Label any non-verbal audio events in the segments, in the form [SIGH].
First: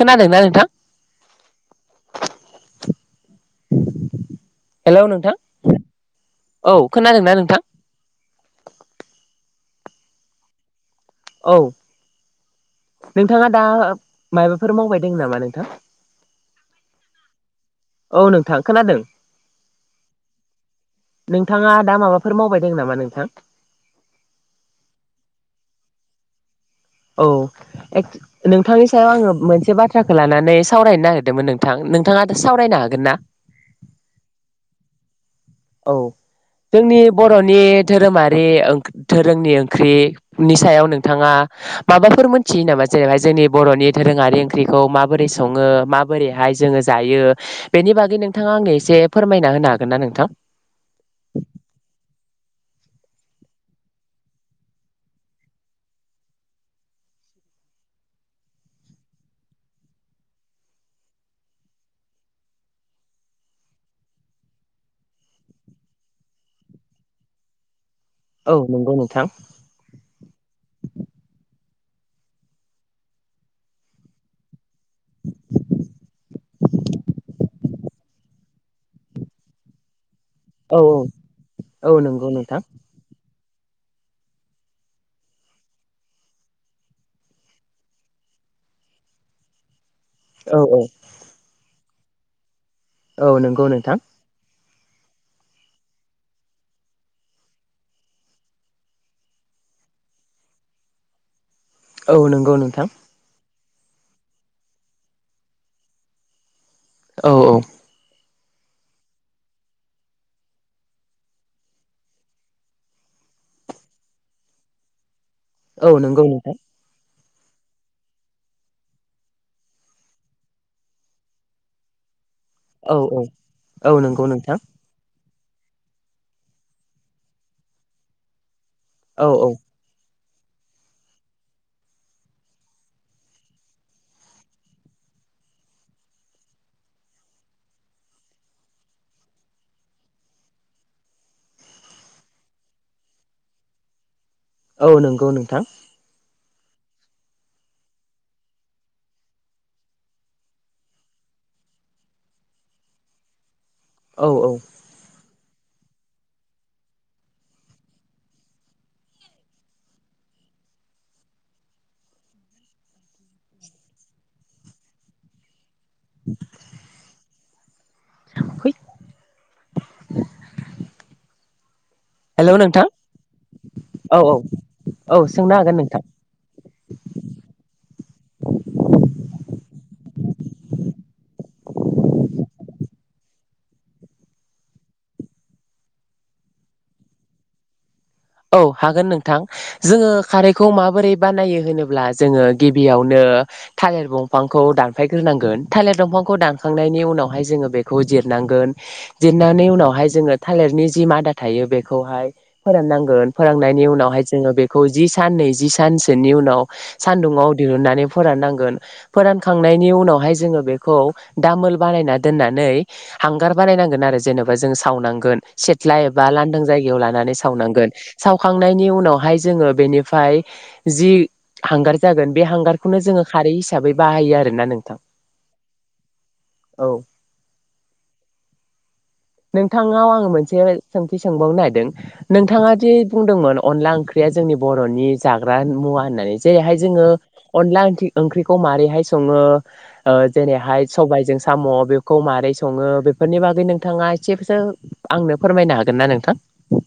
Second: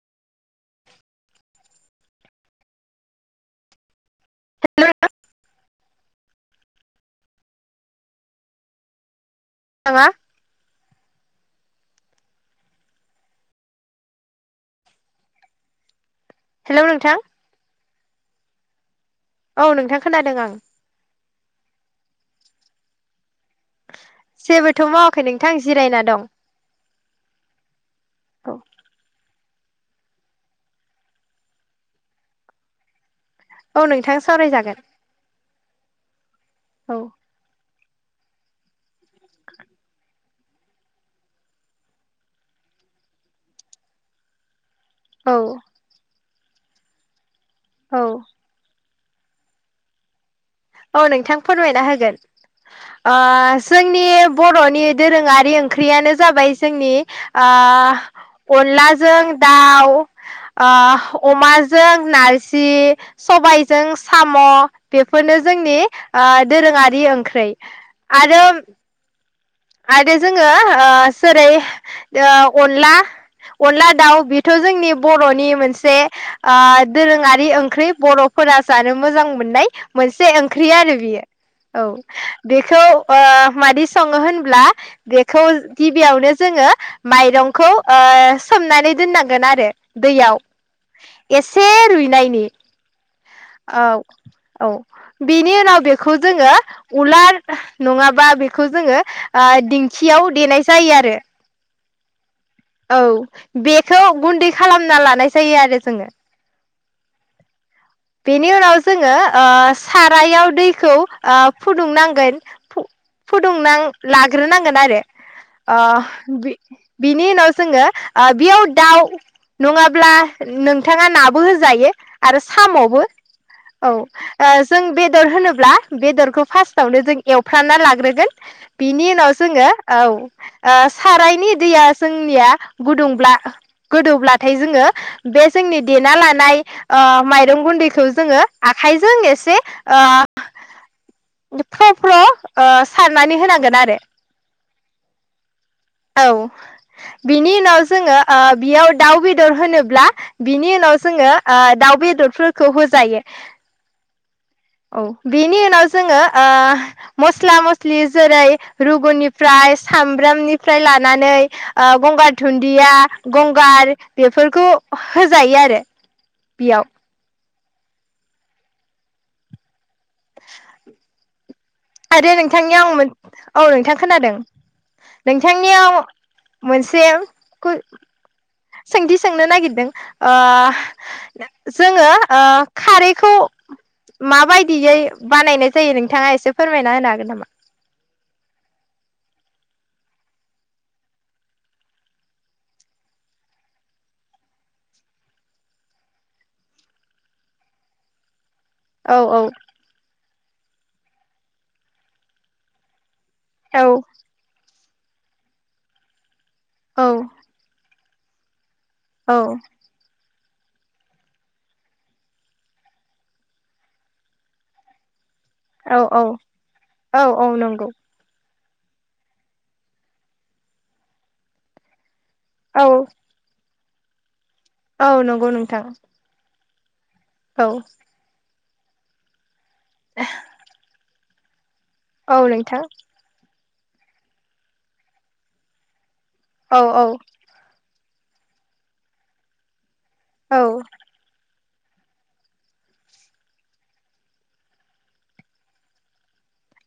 खोनादोंना नोंथां? Hello hello नोंथां औ खोनादोंना नोंथां? [UNINTELLIGIBLE] औ नोंथाङा दा माबाफोर मावबाय दं नामा नोंथां? हेल' नोंथां औ नों थां खोनादों औ नोंथां खोनादों आं नोंथाङा दा माबाफोर मावबाय दों नामा नोंथां? जेबोथ मावाखै नोंथां जिरायना दं औ औ नोंथांनि सायाव आङो मोनसे बाथ्राखौ लानानै सावरायनो नागिरदोंमोन नोंथां नोंथाङा सावरायनो हागोन ना औ नोंथां सावरायजागोन औ जोंनि औ बरनि धोरोमारि धोरोंनि ओंख्रिनि सायाव नोंथाङा माबाफोर मोनथियो नामा जेनैहाय जोंनि बरनि दधोरोङारि ओं ओंख्रिखौ माबोरै औ सङो माबोरै बेहाय जोङो जायो बेनि औ बागै नोंथाङा आंनो एसे फोरमायना होनो हागोन ना नोंथां औ नोंथां फोरमायना होगोन आ जोंनि बरनि दोरोङारि ओंख्रियानो जाबाय जोंनि आ अनलाजों दाउ आ अमाजों नारजि सबायजों साम बेफोरनो जोंनि आ दोरोङारि ओंख्रै आरो औ नंगौ नोंथां आरो जोङो आ जेरै अनला अनला दाउ बेथ जोंनि बरनि मोनसे दोरोङारि आ ओंख्रि बरफोरा जानो मोजां मोननाय मोन से ओंख्रि औ औ आरो बियो औ नंगौ नोंथां बेखौ मादि सङोहोन ब्ला बेखौ गिबियावनो जोङो माइरंखौ सोमनानै दोननांगोन आरो औ औ दैयाव एसे रुइ नायनि औ नंगौ नोंथां औ बेनि उनाव बेखौ जोङो उलार नङाबा बेखौ जोङो आ दिंखियाव देनाय जायो आरो औ नों औ बेखौ गुन्दै खालामना लानाय जायो आरो जोङो औ औ बेनि उनाव जोङो ओ सारायाव दैखौ आ फुदुंनांगोन फुदुं नां लाग्रोनांगोन आरो आ औ नंगौ बि नोंथां बि नि उनाव जोङो बियाव दाउ नङाब्ला नोंथाङा नाबो होजायो आरो साम औ बो औ औ ओ नंगौ नोंथां जों बेदर होनो ब्ला बेदरखौ फार्स्टआवनो जों एवफ्रामना लाग्रोगोन बिनि औ उनाव औ जोङो औ ओ सारायनि दैया जोंनिया गुदुंब्ला गोदौब्लाथाय जोङो बे जोंनि देना लानाय ओ माइ रं गुन्दैखौ जोङो आखाइजों एसे ओ फ्र फ्र ओ सारनानै होनांगोन आरो औ नंगौ नोंथां औ बिनि उनाव जोङो ओ बेयाव दाउ बेदर होनोब्ला बिनि उनाव जोङो ओ दाउ बेदरफोरखौ होजायो औ औ बेनि उनाव जोङो ओ मस्ला मस्लि जेरै रुगुनिफ्राय सामब्रामनि फ्राय लानानै ओ गंगार दुन्दिया गंगार बेफोरखौ होजायो आरो बेयाव हैद [INAUDIBLE] आरो हेलौ नोंथां नोंथांनियाव आं मोन औ नोंथां औ खोनादों औ औ सोंनो हागोन नोंथांनियाव नोंथां मोनसे कुइ सोंथि सोंनो नागिरदों ओ जोङो ओ खारैखौ माबायदियै बानायनाय जायो नोंथाङा एसे फोरमायना होनो हागोन नामा औ हागोन नोंथां जोङो खारैखौ माबोरै बानायो होनोब्ला जोङो गिबियावनो थालिर दंफांखौ दानफायग्रोनांगोन थालिर दंफांखौ दानखांनायनि उनावहाय जोङो बेखौ जिरनांगोन औ औ जिरनानै उनावहाय जोङो थालिरनि जि मादा थायो बेखौहाय फोराननां गोन फोराननायनि उनावहाय जोङो बे खौ जि सान नै जि सानसोनि उनाव औ सान्दुुंआव दिहुननानै फोराननांगोन औ फोरानखांनायनि उनावहाय जोङो बेखौ दामोल बानायना दोननानै हांगार बानायनांगोन आरो जेनेबा जों सावनांगोन सिथ्ला औ औ एबा लांदां जायगायाव औ लानानै औ सावनांगोन नंगौ सावखांनायनि उनावहाय जोङो बेनिफ्राय जि हांगार जागोन बे हांगारखौनो औ जोङो खारै हिस हिसाबै बाहायो आरो औ नंगौ नोंथां औ औ नोंथांआव आं मोनसे सों थि सोंबावनो नागिरदों औ नोंथाङा नोंथां दि बुंदोंमोन अनला ओंख्रिया जोंनि बरनि जाग्रा मुवा होननानै जेरैहाय औ औ जोङो अनला ओंख्रि ओंख्रिखौ मारैहाय सङो ओ औ जेरैहाय सबायइजों साम बेखौ मारै सङो बेफोरनि बागै नोंथाङा ए सेबसो आंनो फोरमायनो हागोन ना नोंथां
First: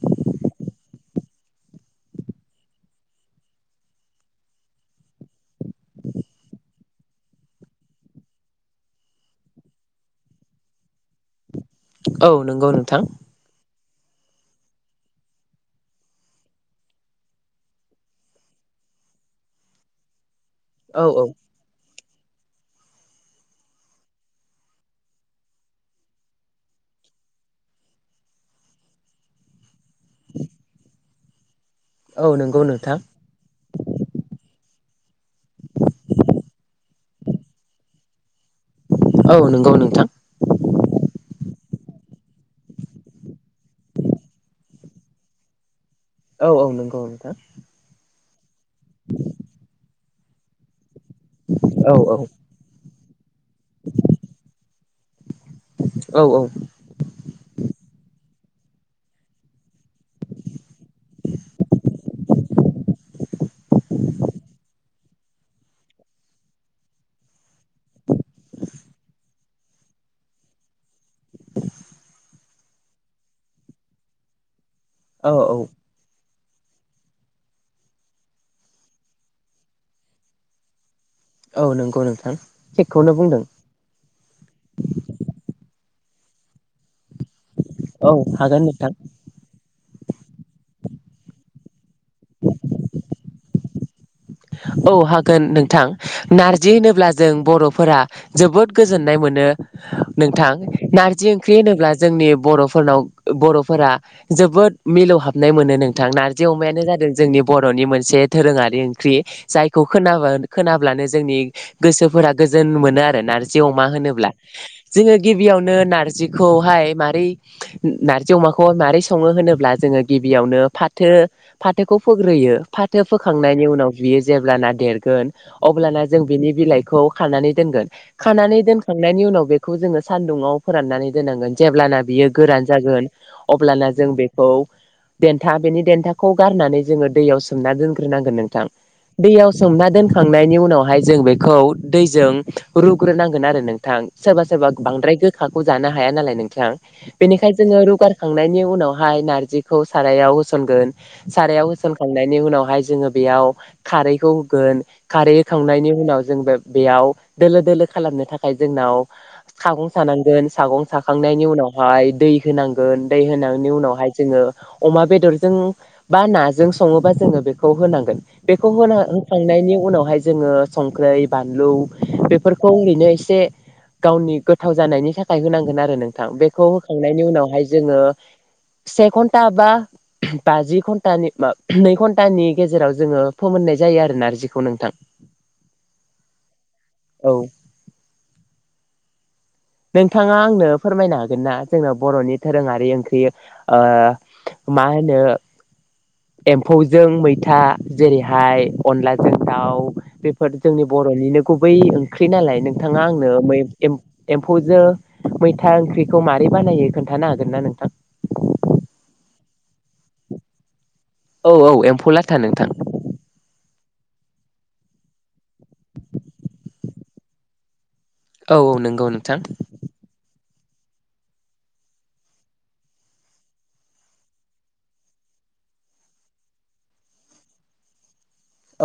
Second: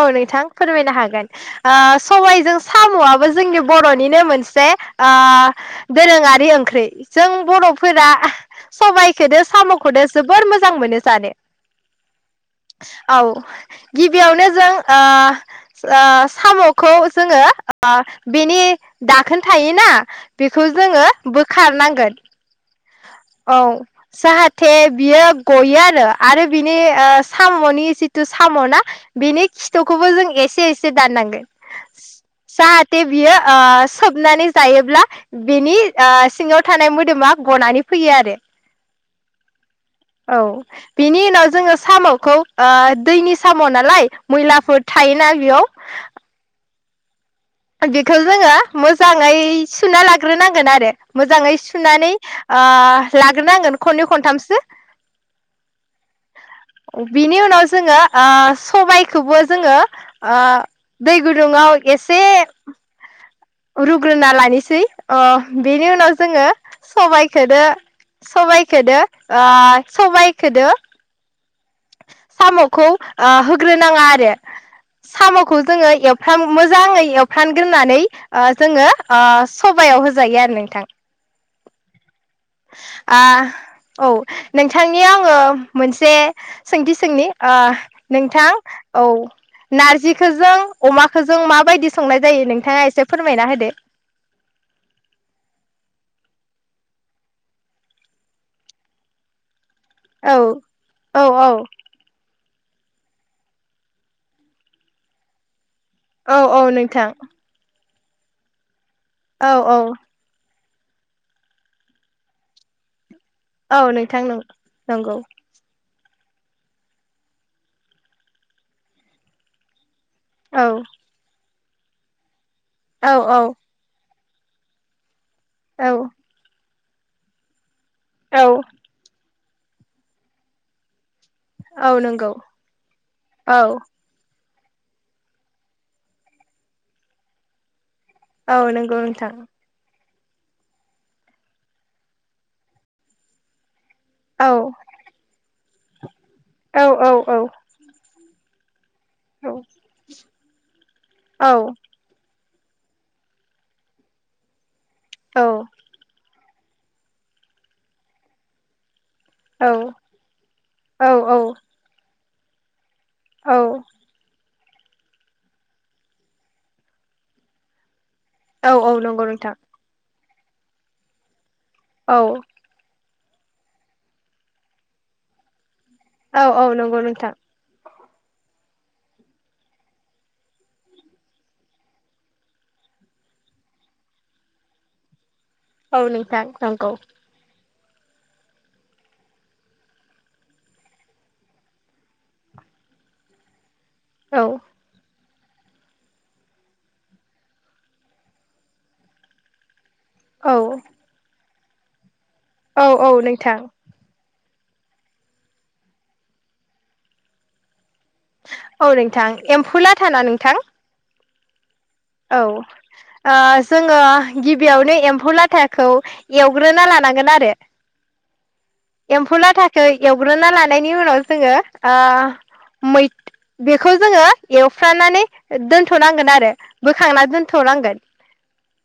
औ नोंथां फोरमायनो हागोन ओ सबायइजों सामआबो जोंनि बरनिनो मोनसे ओ दोरोङारि ओंख्रि जों बरफोरा सबाइखौदो सामखौदो जोबोर मोजां मोनो जानो औ नंगौ नोंथां औ गिबियावनो जों ओ ओ सामखौ जोङो ओ बेनि दाखोन थायोना? बेखौ औ जोङो औ बोखारनांगोन। औ जाहाथे बियो गयो आरो आरो बिनि ओ सामनि जिथु सामना बिनि खि थुखौबो जों एसे एसे दाननागोन औ नंगौ नोंथां जाहाथे बियो ओ सोबनानै जायोब्ला बेनि ओ सिङाव थानाय मोदोमा गनानै फैयो आरो औ नंगौ नोंथां औ बिनि उनाव जोङो साम'खौ ओ दैनि साम' नालाय मैलाफोर थायोना बेयाव औ औ नंगौ नोंथां। बेखौ जोङो मोजाङै सुना लाग्रोनांगोन आरो मोजाङै औ सुनानै ओ लाग्रोनांगोन खननै खनथामसो औ बिनि उनाव जोङो ओ सबायखौबो जोङो ओ दै गुदुङाव एसे अ बिनि उनाव जोङो सबाइखोदो सबाइखोदो ओ सबाइखोदो सामखौ ओ होग्रो नाङा आरो औ सामखौ औ जोङो ए फ्रान मोजाङै एवफ्रानग्रोनानै ओ जोङो ओ सबायाव होजायो आरो नोंथां औ नंगौ नोंथां थिगखौनो आ बुंदों औ नोंथांनि आङो मोनसे सोंथि सोंनि ओ औ नोंथां हागोन औ नारजिखोजों अमाखोजों माबायदि संनाय जायो नोंथाङा एसे फोरमायना होदो औ हागोन नोंथां नारजि होनोब्ला जों बर'फोरा जोबोद गोजोननाय मोनो। औ नोंथां औ नारजि ओंख्रि औ होनोब्ला जोंनि बर' फोरनाव बर'फोरा जोबोद मिलौ हाबनाय मोनो। नोंथां औ नारजि औ अमायानो नोंथां जादों जोंनि बरनि मोनस से दोरोङारि ओंख्रि औ औ जायखौ खोनाबा खोनाब्लानो जोंनि गोसोफोरा गोजोन मोनो आरो। नारजि अमा औ नोंथां होनोब्ला नं जोङो नंगौ गिबियावनो नार जिखौहाय मारै नार्जि अमाखौ मारै सङो होनोब्ला जोङो गिबियावनो औ फाथो फाथोखौ फोग्रोयो फाथो औ औ फोखांनायनि उनाव बियो जेब्लाना देरगोन। औ अब्लाना जों बिनि बिलाइ खौ खानानै दोनगोन। औ खानानै दोनखांनायनि उनाव बे खौ जोङो सानदुंङाव फोराननानै दोननांगोन औ जेब्लाना बियो नंगौ गोरान जागोन औ अब्लाना जों बेखौ औ देन्था बेनि देन्थाखौ गारनानै जोङो दैयाव सोमनानै दोन ग्रोनांगोन औ नोंथां। नंगौ नोंथां दैयाव सोमना दोन खांनायनि उनावहाय जों बेखौ दैजों रुग्रोनांगोन आरो नों थां सोरबा औ सोरबा बांद्राय गोखा खौ जानो हाया नालाय। नोंथां औ औ औ बेनिखाय जोङो रुगार खांनायनि उनाव हाय औ नारजिखौ सारायाव होसनगोन औ सारायाव होसनखांनायनि उनाव ओमफाय जोङो बेयाव खारैखौ होगोन। खारै औ होखांनायनि उनाव जों बे बेयाव दोलो दोलो खालामनो थाखाय जोंनाव औ सागं सानांगोन सागं साखांनायनि उनावहाय दै होनां गोन दै औ होनांनि उनावहाय जोङो अमा बेदरजों बा नाजों सङोबा जोङो बेखौ होनांगोन। बेखौ होना औ नंगौ नोंथां होखांनायनि उनावहाय जोङो संख्रै बा लौ औ बेफोरखौ नो एसे से गावनि गोथाव जानायनि थाखाय होनांगोन आरो। नोंथां औ बेखौ औ नंगौ होखांनायनि नोंथां उनावहाय जोङो से घन्टा बा बाजि घन्टानि म नै घन्टानि गेजेराव जोङो फोमोननाय जायो आरो नारजिखौ नोंथां। औ नोंथां नंगौ। औ नोंथाङा आंनो फोरमायनो हागोन ना जोंनाव बर'नि दोरोङारि ओंख्रि ओ औ मा होनो एम्फौजों मैथा जेरै हाय अनलाजों दाव औ बेफोर जोंनि बर'निनो गुबै ओं ख्रि नालाय औ नोंथाङा औ आंनो नोंथां मै एम एम्फौजों मैथा ओंख्रिखौ मारै बानायो खोन्थानो हागोन ना नोंथां? औ नोंथां एम्फु लाथा ना नोंथां? औ औ एम औ ओ जोंङो गिबियावनो एम्फौ लाथाखौ एवग्रोना लानांगोन आरो। औ औ नंगौ एम्फौ नोंथां। लाथा खौ एवग्रोना लानो नायनि उनाव जोंङो ओ मै बेखौ जोंङो एवफ्रानानै दोनथनांगोन आरो। बोखांना दोनथनांगोन।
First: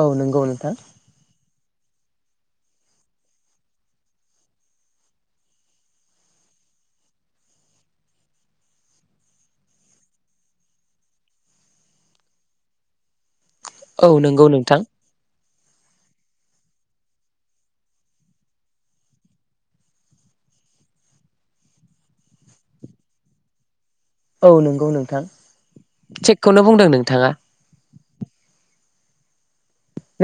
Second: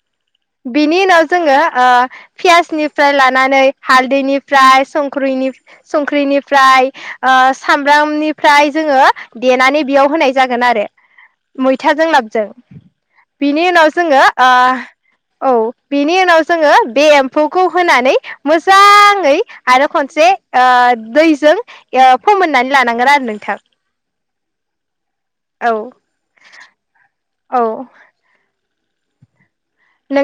औ नंगौ नोंथां। जोंङो ओ पियासनिफ्राय लानानै हालदैनिफ्राय संख्रिनि संख्रिनिफ्राय ओ सामब्रामनिफ्राय जोंङो देनानै बेयाव होनाय जागोन आरो मैथाजों लाबजों बिनि उनाव औ जोंङो नंगौ नोंथां। ओ औ बेनि उनाव जोंङो बे एम्फौखौ होनानै मोजांङै आरो खनसे ओ दैजों फोमोननानै लानांगोन आरो नोंथां। औ नंगौ नों थां औ थिकखौनो बुंदों नोंथां औ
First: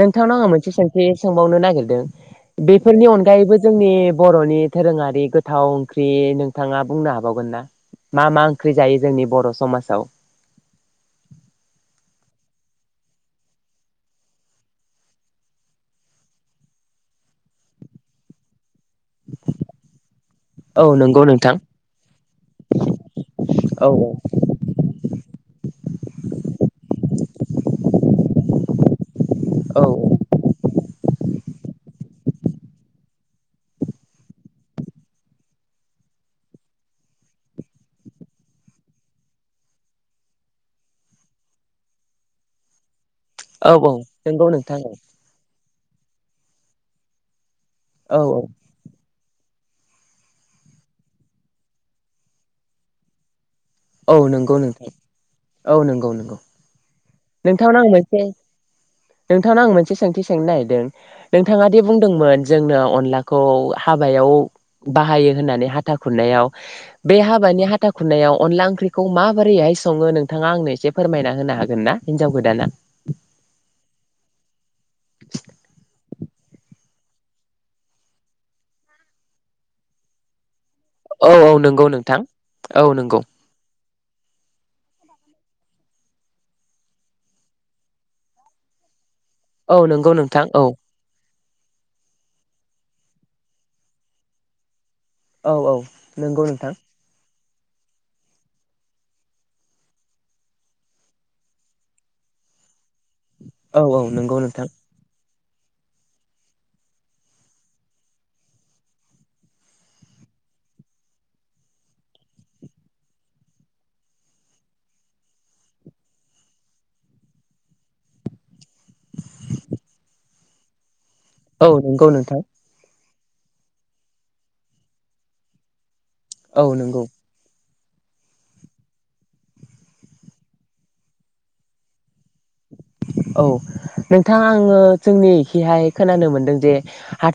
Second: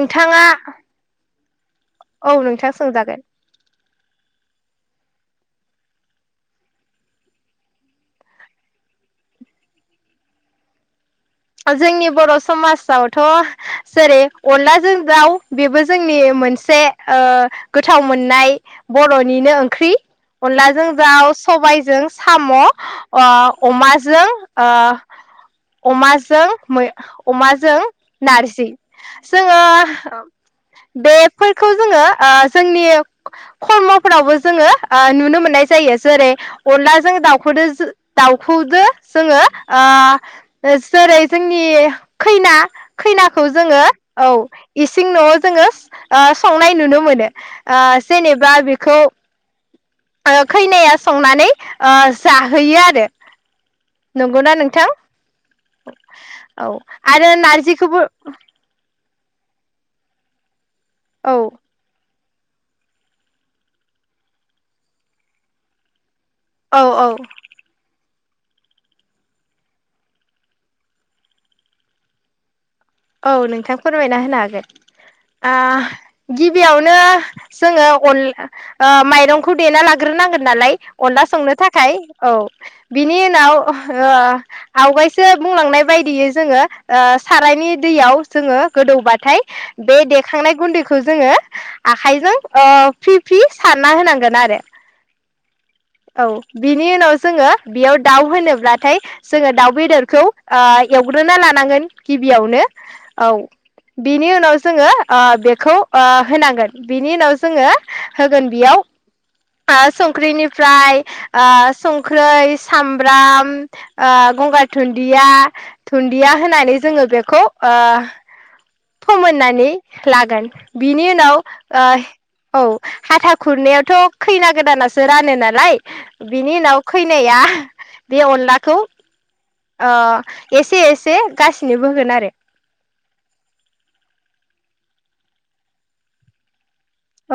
नोंथांनाव आंहा मोनसे सोंथि सोंबावनो नागिर दों औ नोंथां बेफोरनि सोंजागोन अनगायैबो जोंनि बर'नि दोरोङांरि गोथाव ओंख्रि नोंथांङा बुंनो हाबावगोन ना? मा मा ओंख्रि जायो जोंनि बर' समाजाव जोंनि बर'समाजावथ जेरै अनलाजों दाव बेबो जोंनि मोनसे ओ गोथाव मोननाय बर'निनो ओंख्रि औ अनलाजों नंगौ दाव नोंथां सबायजों साम ओ औ अमा जों ओ अमाजो मै अमाजों नारजि जोंङो औ ओ बे फोरखौ जोंङो ओ जोंनि खर्म फोरावबो जोंङो नुनो मोननाय जायो। जेरै अनलाजों दावखौदो दाउखौदो जोंङो जेरै जोंनि खैना खैनाखौ औ जोंङो औ नंगौ नोंथां इसिं नआव जोंङो ओ संनाय नुनो मोनो। ओ औ जेनेबा बेखौ ओ खैनाया संनानै ओ जाहोयो आरो औ नंगौ नोंथां। औ नंगौ नंगौ औ आरो नोंथांनाव आं नारजिखौबो मोनसे नोंथांनाव आं मोनसे सोंथि सोंनो नागिरदों औ नोंथाङा दे बुंदोंमोन जोंनो अनलाखौ हाबायाव बाहायो होननानै हाथा- खुंनायाव औ औ बे हाबानि हाथाखौ- खुरनायाव अनला ओंख्रिखौ माबोरैहाय सङो नोंथाङा आंनो एसे फोरमायना होनो हागोन ना? हिन्जाव गोदाना औ नोंथां फोरमायना होनो हागोन इदिनो जोङो अन माइरंखौ देना लाग्रोनांगोन नालाय अनला औ औ संनो नंगौ थाखाय नोंथां औ बिनि उनाव- ओ आवगायसो बुंलांनाय बायदियै जोङो ओ सारायनि- दैयाव जोङो गोदौ बाथ थाय औ बे नंगौ नोंथां देखांनाय औ गुन्दैखौ जोङो- आखाइजों ओ फि फि सारना होनांगोन आरो औ औ औ नंगौ नोंथां बिनि उनाव जोङो बेयाव दाउ होनोब्लाथाय जोङो दाउ बेदरखौ ओ एवग्रोना लानांगोन गिबियावनो औ औ औ बिनि नंगौ उनाव नोंथां जोङो ओ बेक खौ ओ होनांगोन इनि उनाव जोङो होगोन बेयाव ओ संख्रिनि फ्राय ओ संख्रै सामब्राम ओ गंगार धुन्दिया धुन्दिया होनानै जोङो बेखौ ओ फोमोननानै लागोन बिनि उनाव- [UNINTELLIGIBLE] औ नंगौ नोंथां औ हाथा खुरनायावथ खैना गोदानासो रानो ना लाय बिनि औ उनाव नंगौ खैनाया- बे अनलाखौ ओ एसे एसे गासैनोबो होगोन आरो औ नोंथां आङो जोंनिखिहाय खोनानो मोनदों जे-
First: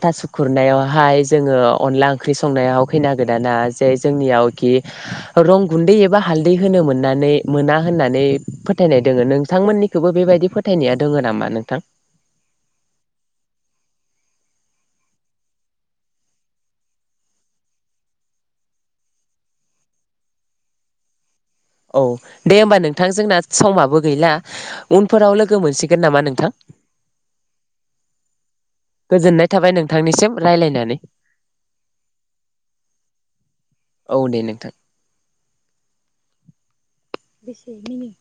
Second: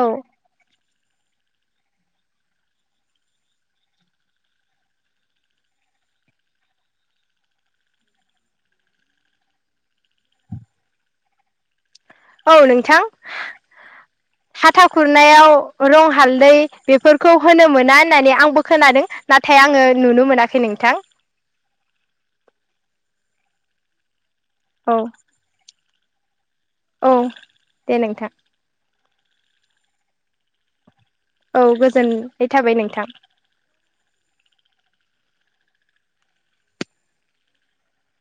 औ खुरनायावहा हाय जोङो अनला ओंख्रि संनायाव खैना गोदाना जे जोंनियावखि रं गुन्दै एबा हालदै होनो मोननानै मोना होननानै फोथायनाय दोङ नोंथांमोननि- खोबो बेबायदि फोथायनाया दङ नामा नोंथां? औ नोंथां हाथा खुरनायाव रं हालदै बेफोरखौ होनो मोना होननानै आंबो खोनादों नाथाय आङो नुनो मोनाखै नोंथां। औ दे होमबा नोंथां जोंना समाबो गैला औ उनफोराव लोगो मोनसै गोन नामा नोंथां औ दे नोंथां। गोजोननाय थाबाय नोंथांनिसिम रायलायनानै- औ गोजोन नाय थाबाय नोंथां। औ दे नोंथां। बेसे मिनिं